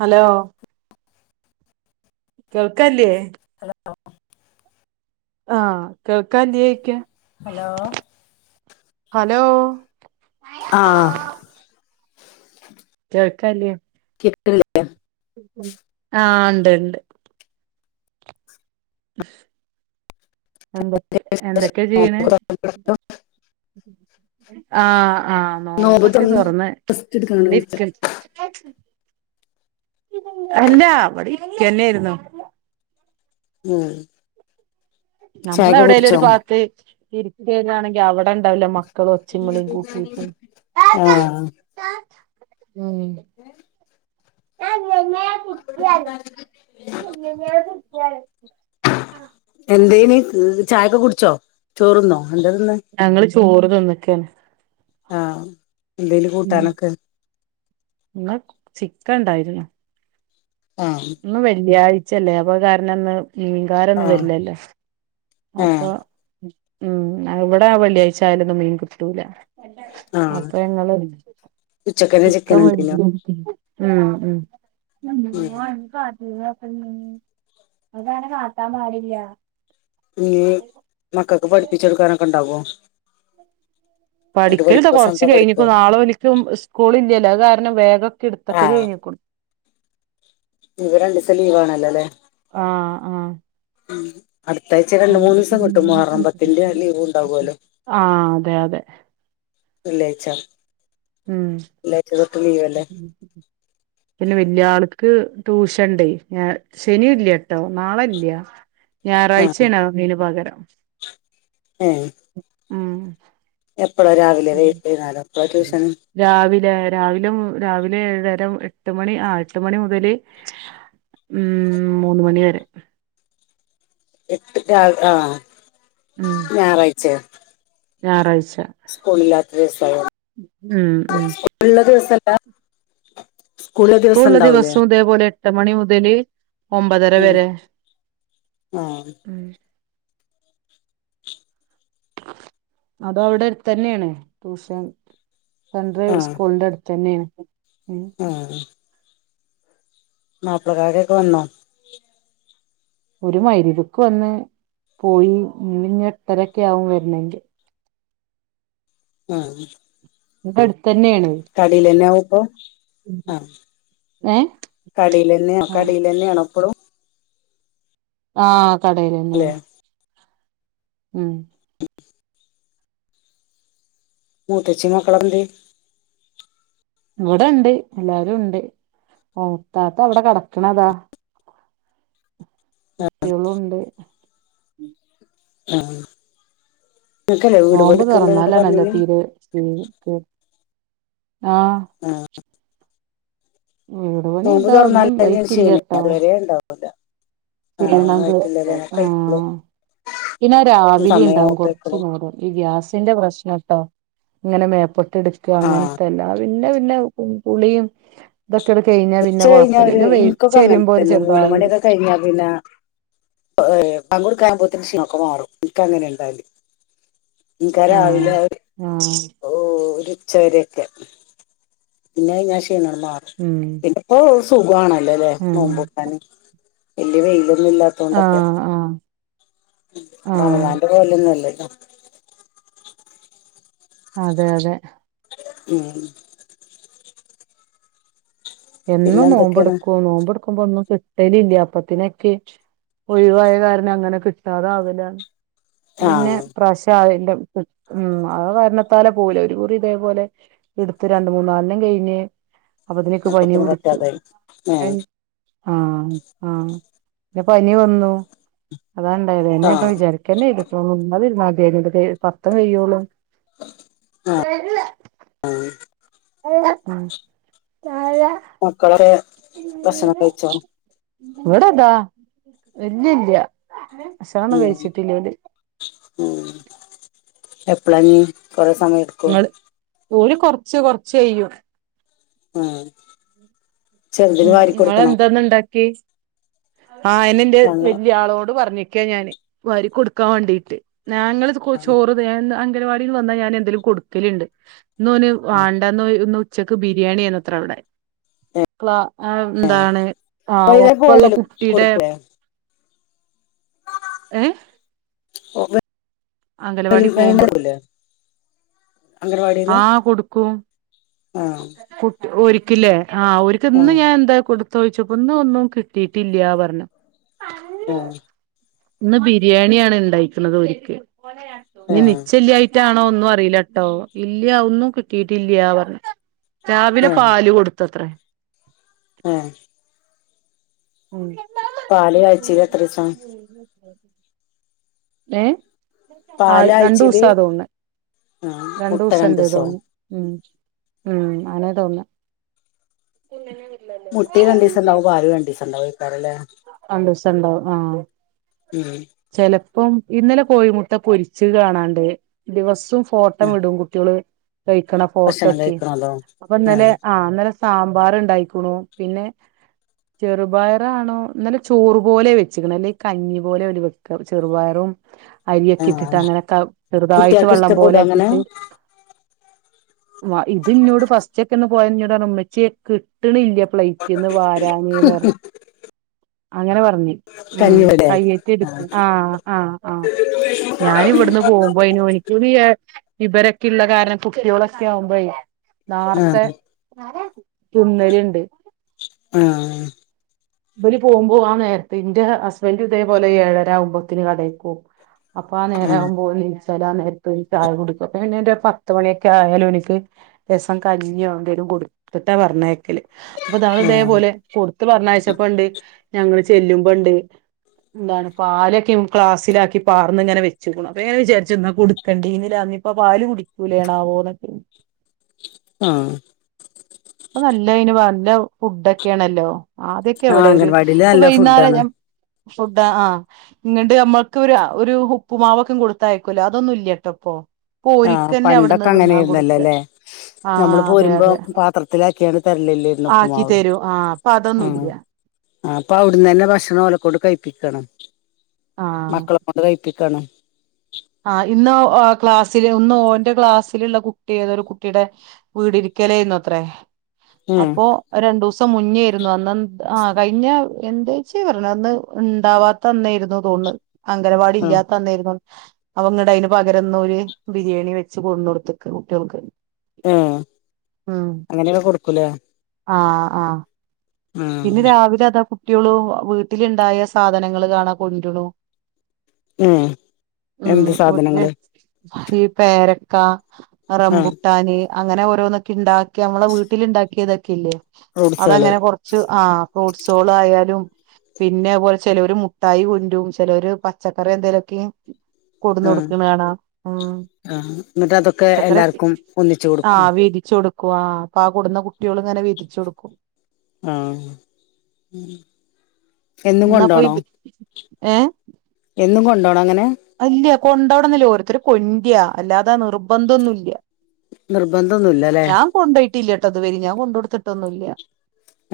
Hello കേൾക്കല്ലേ? Hello ആഹ് കേൾക്കാലോയ്ക്ക? ഹലോ ഹലോ ആഹ് കേൾക്കല്ലേ? കിട്ട്ല്ലേ ആഹ്ണ്ട് ണ്ട് എന്തൊ എന്തൊക്കെയാ ചെയ്യണ? ആഹ് ആഹ് നോമ്പ് നോമ്പക്കെ തുറന്ന് തൊറന്ന് റസ്റ്റ് എടുക്കാണോ ചോയ്ച്ച ഇവിടെരികാണ് അല്ലാ ഇവിടെരിക്കന്നെയിരുന്നു. ഉം നമ്മള് ചായൊക്കെ എവിടെലും കുടിച്ചോ ഒരു പാത്ത് ഇരിക്കണെങ്കി അവിടെ ഉണ്ടാവല്ലേ മക്ക ക്കൾ ഒച്ഛിം വുളി കൂട്ടിട്ട് ആഹ് ഉം എന്തേനി ചായൊക്കെ കുടിച്ചോ ചോറന്നോ എന്ത തിന്ന ഞങ്ങള് ചോറ് തിന്നക്കാണ് ആഹ് എന്തേനി ഉം കൂട്ടാനൊക്കെ? ഇന്ന് ചിക്കൻണ്ടായിരുന്നു. ആഹ് ഇ ന്ന് വെള്ളിയാഴ്ചല്ലേ അപ്പ കാരണം ഒന്ന് മീകാരൊന്നും ആഹ് വരില്ലല്ലോ അപ്പൊ ഏഹ് ഉം ഇവിടെ വെള്ളിയാഴ്ച ആായലൊന്നും മീൻ കിട്ടൂല. ആഹ് അപ്പ ഞങ്ങള് ഉച്ചക്കന്നെ ചിക്ക ചിക്കൻ മ ഇണ്ടേനോ മ് ഉം മ് അതാന കാട്ടാൻ പാടില്ല ഈ മക്കൾക്ക് പഠിപ്പിച്ചെടുക്കാനൊക്കെ ഇണ്ടാവോ? ഇന്നട്ട് പഠിക്കല്ത പഠിക്കോ കൊറച്ച് സ്വന്തം പഠിക്കോ കഴിഞ്ഞിക്കു നാളെ ഓല്ക്ക് സ്കൂൾ ഇല്ലല്ലോ അത്‌ കാരണം ബേഗ് കിടുത്തക്കല് കഴിഞ്ഞിക്കു ഇഞ്ഞിപ്പ രണ്ടിസം ലീവ് ആണല്ലോ ല്ലേ? ആഹ് ആഹ് അടുത്തഴ്ച രണ്ട് മൂന്നിസം കിട്ടും മുഹറമ്പത്തിന്റെ ലീവ് ഉണ്ടാവല്ലോ. ആഹ് അതെ അതെ വെള്ളി ആയിച്ച ഉം പിന്നെ വല്യ ആൾക്ക് ട്യൂഷൻണ്ട് ഞ ശനില്ല ട്ടോ നാളല്ല്യ. ആ ഞായറാഴ്ചേണ അതിന് പകരം ഉം. എപ്പഴാ രാവിലെ, വൈകുന്നേരോ? എപ്പഴാ ഉം. ട്യൂഷൻ? രാവിലെ രാവിലെ രാവിലെ ഏഴര എട്ട് മണി ആ എട്ട് മണി മുതല്, ഉം മൂന്ന് മണി വരെ. എട്ട് ക ആ ഞായറാഴ്ചേ. ഞാറാഴ്ച. സ്കൂളില്ലാത്ത ദിവസ ഉം ഉം [unintelligible] സ്കൂളുള്ള ദിവസല്ല. സ്കൂളിലെ ദിവസം സ്കൂളുള്ള ഉണ്ടാവൂലേ ദിവസവും ഇതേപോലെ, എട്ട് മണി മുതൽ ഒമ്പതര ഉം വരെ. ആ ഉം അത് അവിടെ അടുത്ത് തന്നെണ് ട്യൂഷൻ. ആ [unintelligible] സ്കൂളിന്റെ അടുത്ത് തന്നെണ്. ഉം ആ [unintelligible] കൊക്കെ വന്നാ? ഒരു [unintelligible] വന്ന് പോയി ഇഞ്ഞി എട്ടരൊക്കെ ആകും വരണെങ്കി. ആ. ഇത് അടുത്ത് തന്നേണ്. കടേല്ലന്നേ ആവുമപ്പ ആഹ്. ഏ കടെലന്നെയ ആ കടെലന്നെയാണ ഇപ്പളും? ആഹ് അല്ലെ കടെലന്നെണ്. ഉം. മൂത്തച്ചിം മക്കളുംക്ക എന്തെ? ഇവിടെണ്ട്, എല്ലാരും ഉണ്ട്. [unintelligible] ത്താത്ത അവിടെ കെടക്കണതാ. [inaudible] [unintelligible] ഉണ്ട്. ആഹ്. നോമ്പ് പണിയെടുക്കണ്ട്ന്നൊക്കെ പെറന്നാലാണല്ലേ പറഞ്ഞില്ലേ തീരെ [unintelligible] ആഹ്. ആഹ്. വീട് പണി നോമ്പ് ഇതാ തുറന്നാ ഒന്നും [unintelligible] ക്ഷീണം ഇതായിട്ടില്ലട്ടോ അതുവരെ ഉണ്ടാവൂല. ആ ഒന്നും ചെയ്യണങ്കില് ആയിട്ടില്ലല്ലേ ആ. കഴിക്കുള്ളൂ പിന്നെ രാവിലെ ഉണ്ടാവും സമയമൊക്കെ കുറച്ചു എപ്പളും [unintelligible] ഈ ഗ്യാസിന്റെ പ്രശ്ന ട്ടോ അങ്ങനെ മേപ്പൊട്ട എടുക്ക. ആഹ് അങ്ങനത്തെ എല്ലാ പിന്നെ പിന്നെ പുളീം, ഇതൊക്കെടു കഴിഞ്ഞാൽ ഉച്ച പിന്നെ കഴിഞ്ഞ കൊഴപ്പുല്ല. ഒരു പിന്നെ ഇനിക്കൊക്കെ അങ്ങനെ [unintelligible] ഒരു തന്നെ മൂന്ന് ചെറുതാതിരി. കഴിഞ്ഞാ പിന്നാ, ഏഹ് പാങ്കു കൊടുക്കാകുമ്പോതേക്കും ക്ഷീണൊക്കെ മാറും. ഇനിക്ക അങ്ങനെ ഉണ്ടാവല്. എനിക്കാ രാവില ആ. ഓ ഒരുച്ചവരേക്കെ. പിന്നെ ഞാ ക്ഷീണം മാറ ഉം ഇപ്പൊ സുഖാണോലല്ലെ ഉം നോമ്പറകാന്. വല്യ വെയിലൊന്നുംല്ലാ ത്തോണ്ടൊക്കെ. ആഹ് ആഹ് ആഹ് [unintelligible] അതെ അതെ. ഉം പിന്നെ എന്നും നോമ്പ് എന്തൊക്കെയാണ് എടുക്കു, നോമ്പ എടുക്കുമ്പോ ഒന്നും കിട്ടല് ഇല്ല. അപ്പത്തിനൊക്കെ ഒഴിവായ കാരണം അങ്ങനെ കിട്ടാത ആവല. പിന്നെ ആഹ് പ്രശ് [unintelligible] ആ കാരണത്താല പോലെ, ഒരു കുറി ഇതേപോലെ, എടുത്ത് രണ്ട്‌ മൂന്നാലണ്ണം കഴിഞ്ഞ് അപ്പ അപ്പോത്തിന് പറ്റാതായി. ഏഹ് ആഹ് ആ പിന്നെ പനി വന്നു. അതാണ്ടായത് എന്നെപ്പൊ ആഹ് വിചാരിക്കേന്നേനു ഇപ്പതിരുന്നത് [unintelligible] പത്ത് കയ്യൊള്ളു ആ [unintelligible] മക്കളൊക്കെ ഭക്ഷണം കഴിച്ചോ ഇവടെതാ ഇല്ലല്ലാ ഭക്ഷണൊന്നും കഴിച്ചിട്ടില്ല ഓല് എപ്പളാഞ്ഞി കൊറേ സമയെട് ങ്ങള് ഓല് കൊറച്ച് കൊറച്ച് കെയ്യും ഉം ങ്ങളെന്താന്ന് ണ്ടാക്കിയേ ആയെന്ന് ന്റെ ഞങ്ങള് വല്ല്യാളോട് പറഞ്ഞേക്കാ ഞാന് വാരി കൊടുക്കാൻ വേണ്ടീട്ട് ഞങ്ങള്ത് ആ ചോറ് വേണ്ട അംഗനവാടിന്ന് വന്നാൽ ഞാൻ എന്തെലും കൊടുക്കലുണ്ട് ഇന്ന് ഓന് ആ വാണ്ടന്ന് ന്നൊരു ഇന്ന്‌ ഉച്ചയ്ക്ക് ബിരിയാണിന്നുത്രേ അവടെ ക്ലാ എന്താണ് ആ വൈന്നേരം ഒപ്പോള്ള പോകലും കുട്ടീടെ കൊടുക്കൂലേ ഏ ഓ [inaudible] അംഗലവാടി നാലും പോകുമ്പോ വേണ്ടതല്ലേ ആ കൊടുക്കും ആ ഓരിക്കില്ലേ ആ ആ ഒരിക്ക്ന്ന് ഞാൻ എന്താ കൊടുത്തൊയിച്ചപ്പോ ഇന്ന് ഒന്നും കിട്ടീട്ടില്ല പറഞ്ഞു ഏ ഇന്ന് ബിരിയാണിയാണ് ണ്ടാക്ക്ണത് ഓൽക്ക് ഇനി ആ നിച്ചെല്ലായി റ്റാണോ ഒന്നും അറീലട്ടോ ഇല്ല ഒന്നും കിട്ടീട്ടില്ല പറഞ്ഞ് രാവിലെ ആ പാല് കൊടുത്തത്രേ ഏ ഉം പാല് ആഴ്ചയില് എത്രീസാ ഏ ആ പാല് ആഴ്ചയില് രണ്ടൂസാ തോന്ന്നെ ആ രണ്ടു മുട്ട ദിവസണ്ട് രണ്ടീസോ തോന്നണ് ഉം ഉം ത്തണ് തോന്നണ് മുട്ടിം രണ്ടീസം ഉണ്ടാവും പാലും രണ്ടീസണ്ടാവും എയ്ക്കാരല്ലേ രണ്ടൂസണ്ടാവും ആ ഉം ചെലപ്പം ഇന്നലെ കോഴിമുട്ട പൊരിച്ച് കാണാണ്ട് ദിവസോം ഫോട്ടോ ഉം വിടും കുട്ട്യോള് കഴിക്കണ ഫോട്ടോ ഭക്ഷണം ഒക്കെ കഴിക്കണല്ലോ അപ്പൊ ഇന്നലെ ആ ഇന്നലെ സാമ്പാറ്ണ്ടായിക്ക്ണു പിന്നെ ചെറുപയറാണോ ഇന്നലെ ചോറ്പോലെ വെച്ച്ക്ക്ണെ അല്ലെങ്കി കഞ്ഞി പോലെ ഓല് വെക്ക ചെറുപയറും ആ അരിയൊക്കെ ഇട്ടിട്ട് അങ്ങനെക്കെ ചെറുതായിട്ട് കുട്ടികൾക്ക് വെള്ളം ഇഷ്ടപ്പെടുവോ അങ്ങനെ പോലെയാക്കിട്ട് വ ഇത് ഇന്നോട് ഫസ്റ്റക്കെ ഒന്ന് പോയ ഇന്നോട് ഉമ്മച്യേ ഇൻക്ക് കിട്ട്നില്ല പ്ലൈറ്റ്ന്ന് വാരാന്ന് പറഞ്ഞ് അങ്ങനെ പറഞ്ഞി ഉം കഞ്ഞിവടയോ കയ്യേറ്റിടുത്ത് ആ ആ ആ ഞാനവിടുന്ന് പോവും വൈനോർക്ക് [unintelligible] ഇവരൊക്കെ ഉള്ള കാരണം കുട്ട്യോളൊക്കെ ആവുമ്പോ ആ നാർത്തെ തിന്നല്ണ്ട് ആഹ് ഇബല് പോവുംമ്പോ ആ നേര്ത്ത് ഇന്റെ ഹസ്ബൻഡ് ഇതേപോലെ ഏഴരആവുംമ്പോത്തിന് കടേക്ക് പോവും അപ്പൊ ആ നേരാ ആവുംമ്പോഓൽ നീച്ചാലാ ആ നേരത്ത് ചായ കൊടുക്കും അപ്പോ അയിന്റെപ്പോം പത്ത് മണിയൊക്കെ ആയാലും എനിക്ക് ലേസം കഞ്ഞിയോ എന്തേലും കൊടുത്തിട്ടാ പറഞ്ഞയക്കാ ക്കല് അപ്പൊ ആ ഇതേപോലെ കൊട്ത്ത് പറഞ്ഞയ്ച്ചപ്പോണ്ട് ഞങ്ങള് ചെല്ലുമ്പണ്ട് എന്താണ് പാലൊക്കെവും ക്ലാസ്സിലാക്കി പാർന്ന് ഇങ്ങനെ വെച്ച്ക്ക്ണ് അപ്പ ഞാൻ വിചാരിച്ചു ന്നാ കൊട് കണ്ടെന്നില്ല ഇന്നിപ്പ പാല് കുടിക്കൂലേണാവോ ന്നൊക്കെ ആഹ് ഇപ്പ നല്ല അയ്ന് നല്ല ഫുഡൊക്കെയാണല്ലോ ആദ്യൊക്കെ ആഹ് എവിടെ ഒരു അംഗൻവാടിയില് ഇപ്പൊ നല്ല ഫുഡാണ് വൈകുന്നേരം ഫുഡ് ആഹ് ഇങ്ങട്ട് ഞമ്മക്കൊരു ആ ഒരു ഉപ്പുമാവൊക്കെം കൊടുത്തയക്കൂല്ലേ അതൊന്നും ഇല്ലട്ടോ ഇപ്പോ. ആഹ് പണ്ടൊക്കെ അങ്ങനെ ആയ്രുന്നല്ലോ അല്ലേ നമ്മള് ആഹ് അതെ പോരുമ്പോ അതെ പാത്രത്തിലാക്കിയാണ് തരലില്ലേ ആക്കി തരൂ ആഹ് ഇപ്പൊ അതൊന്നും ഇല്ല്യ ആഹ് ഇപ്പൊ അവിടന്ന് തന്നെ ഭക്ഷണം ഓലെ കൊണ്ട് കഴിപ്പിക്കാണ് ആഹ് മക്കളെ കൊണ്ട് കഴി ക്കാണ് ആഹ് ഇന്ന് ക്ലാസ്സില് ഒന്ന് ഓറെ ക്ലാസ്സിലുള്ള കുട്ടി ഏത ഒരു കുട്ടിടെ വീടിരിക്കലേന്ന് അത്രേ ഉം അപ്പൊ രണ്ടു ദിവസം മുന്നേ ആയിരുന്നു അന്ന് ആ കഴിഞ്ഞ എന്താഴ്ച്ചേ പറഞ്ഞത് ഉണ്ടാവാ തന്നായിരുന്നു തോന്ന് അംഗനവാടി ഉം ഇല്ലാത്ത അന്നായിരുന്നു അവങ്ങടെ അയ്ന് പകരന്നോരു ബിരിയാണി വെച്ച് കൊട്ന്ന് കൊടുത്തക്ക കുട്ടികൾക്ക് ആഹ് ഉം അങ്ങനെയൊക്കെ കൊടുക്കൂലേ ആഹ് ആഹ് പിന്നെ ആഹ് രാവിലെ അതാ കുട്ട്യോളും വീട്ടിലുണ്ടായ സാധനങ്ങള് കാണാ കൊണ്ടുണു ഉം ഉം എന്ത് വീട്ടില് സാധനങ്ങള് ഈ പേരക്ക ആഹ് റമ്പൂട്ടാന് അങ്ങനെ ഓരോന്നൊക്കെ ഉണ്ടാക്കി നമ്മളെ വീട്ടിൽ ഉണ്ടാക്കിയതൊക്കെ ഇല്ലേ ഫ്രൂട്ട്സാള് അതങ്ങനെ കൊറ ആഹ് ഫ്രൂട്ട്സേള് ആയാലും പിന്നെംഅത് പോലെ ചെലോര് മുഠായി കൊണ്ടരും ചിലര് പച്ചക്കറി എന്തേലൊക്കെം ആഹ് കൊടുന്നോട്ക്ക്‌ണാണ ഉം ആഹ് എന്നിട്ട് അതൊക്കെ പച്ചക്കറി എല്ലാവർക്കും ഒന്നിച്ച് കൊടു ആഹ് വീദിച്ചു കൊടു ക്കു ആഹ് അപ്പൊ ആ കൊട്ന്ന കുട്ടികള് ഇങ്ങനെ വീതിച്ചു കൊടുക്കും. ആഹ് എന്നും എന്നാ പോയി കൊണ്ടോണോ ഏ എന്നും കൊണ്ടോണം അങ്ങനെ അല്ല കൊണ്ടോവടന്നില്ലേ ഓരോത്തര് കൊണ്ട്യാ അല്ലാതെ നിർബന്ധൊന്നും ഇല്ല നിർബന്ധൊന്നുല്ല്യല്ലെ കൊണ്ടോയിട്ടില്ല ട്ടൊ ഇതുവരി ഞാൻ കൊണ്ടൊടുത്തിട്ടൊന്നും ഇല്ല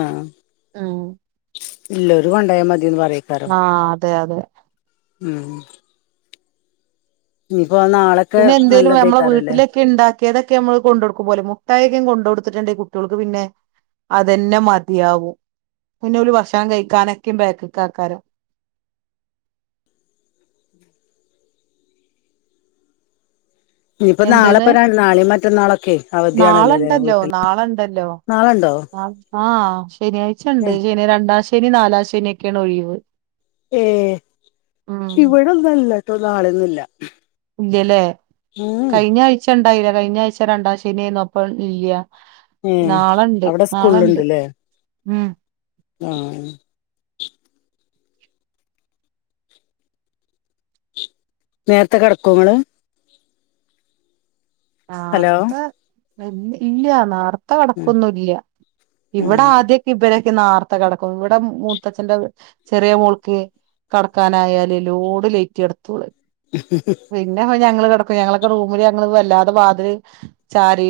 ആഹ് ഇല്ലൊരു കൊണ്ടായാൽ മതിന്ന് പറയേക്കാരം ആഹ് അതെ അതെ ഉം ഇനി പോ നാളെ പിന്നെ എന്തേലും നമ്മളെ വീട്ടിലേ ക്ക് ഇണ്ടാക്കിയതൊക്കെ നമ്മള് കൊണ്ടൊടുക്കും പോലെ മുഠായി ഒക്കെ ഞാൻ കൊണ്ടൊടുത്തിട്ടുണ്ടെ കുട്ടികൾക്ക് പിന്നെ അതന്നെ മതിയാവും പിന്നെ ഓല് ഭക്ഷണം കഴിക്കാനൊക്കെ ബേക്ക്ക്ക് ആക്കാരും ഇനിയിപ്പോ എന്ത്ന്ന് നാളെപ്പ നാളെയും മറ്റന്നാളൊക്കെ നാളെ ഇണ്ടല്ലോ നാളെ ഇണ്ടല്ലോ നാളെ ഇണ്ടോ ആഹ് ശനിയാഴ്ച ഇണ്ട് ശനി രണ്ടാശ നി നാലാം ശനിയൊക്കെയാണ് ഒഴിവ് ഏ ഉം ഇവിടെന്നല്ലട്ടോ നാളൊന്നും ഇല്ല ഇല്ല്യല്ലേ കഴിഞ്ഞ ആഴ്ച ഉണ്ടായില്ല കഴിഞ്ഞ ആഴ്ച രണ്ടാം ശനിയായിന്നും അപ്പം ഇല്ല്യ ഏ നാളെണ്ട് അവിടെ നാളെണ്ട് ഉം ആഹ് നേർത്തെ കിടക്കൊ ഇങ്ങള് ഹലോ നേർത്തെ ഇല്ല്യ നാർ ത്തെ ഉം കിടക്കൊന്നും ഇല്ല്യ ഇവിടെ ഉം ആദ്യ ഇവരൊക്കെ നേർത്തെ കിടക്കും ഇവിടെ മൂത്തച്ഛന്റെ ചെറിയ മോൾക്ക് കടക്കാനായാല് ലോഡ് ലേറ്റ എടുത്തോള് [inaudible] പിന്നെ പ്പ ഞങ്ങള് കെടക്കും ഞങ്ങളക്കെ റൂമില് ഞങ്ങള് വല്ലാതെ വാതില് ചാരി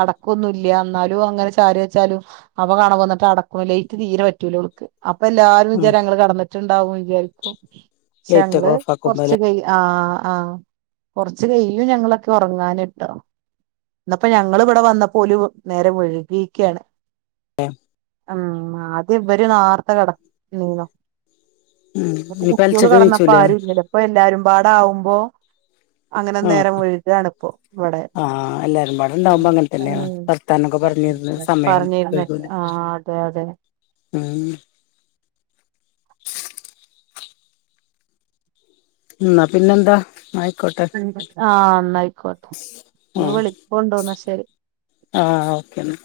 അടക്കൊന്നുംല്ല ന്നാലും അങ്ങനെ ചാരി വെച്ചാലും. അപ്പം കാണാം വന്ന്ട്ട് അടക്കും ലേറ്റ് തീരെ പറ്റൂലോ ഓൾക്ക്. അപ്പ എല്ലാരും ഉം വിചാരം ഞങ്ങള് കടന്ന്ട്ട്ണ്ടാവും വിചാരിക്കും. ക്ഷേ ലൈറ്റൊക്കെ ഞങ്ങള് കൊർച്ച് ഓഫാക്കുമ്പോല്ലേ കൈ ആഹ് ആഹ് കൊർച്ച് കയ്യും ഞങ്ങളൊക്കെ ഒറങ്ങാന്. ടോ ഇന്നപ്പ ഞങ്ങള് ഇവ്ടെ വന്നപ്പം ഓല് നേരം ഒഴുകിക്കയാണ്. ഏഹ് ഉം ആദ്യം ഇവര് നാർത്ത കട നീന്നു. ഉം ഇനിപ്പ കുട്ട്യോള് അലച്ചക്ക് കടന്നപ്പ നീച്ചൂലേ ആരും ഇല്ലല്ലോ പ്പ എല്ലാരും പാടാവുമ്പോ. അങ്ങനെ ആ നേരം വഴുകാണ് ഇപ്പോ. [unintelligible] ആ എല്ലാരും പാടെ ഇണ്ടാവുമ്പോ അങ്ങനെ തന്നെയാണ് വർത്താനൊക്കെ പറഞ്ഞിരുന്ന് സമയം പറഞ്ഞിര്ന്നപ്പ വൈകൂലേ ആഹ് തെ തെ ഉം ന്ന പിന്നെന്താ? [unintelligible] ആഹ് ന്നയിക്കോട്ടെ [unintelligible] വിളി കൊണ്ടു ന്ന ശരി. ആഹ് ഓക്കെ ന്നാ.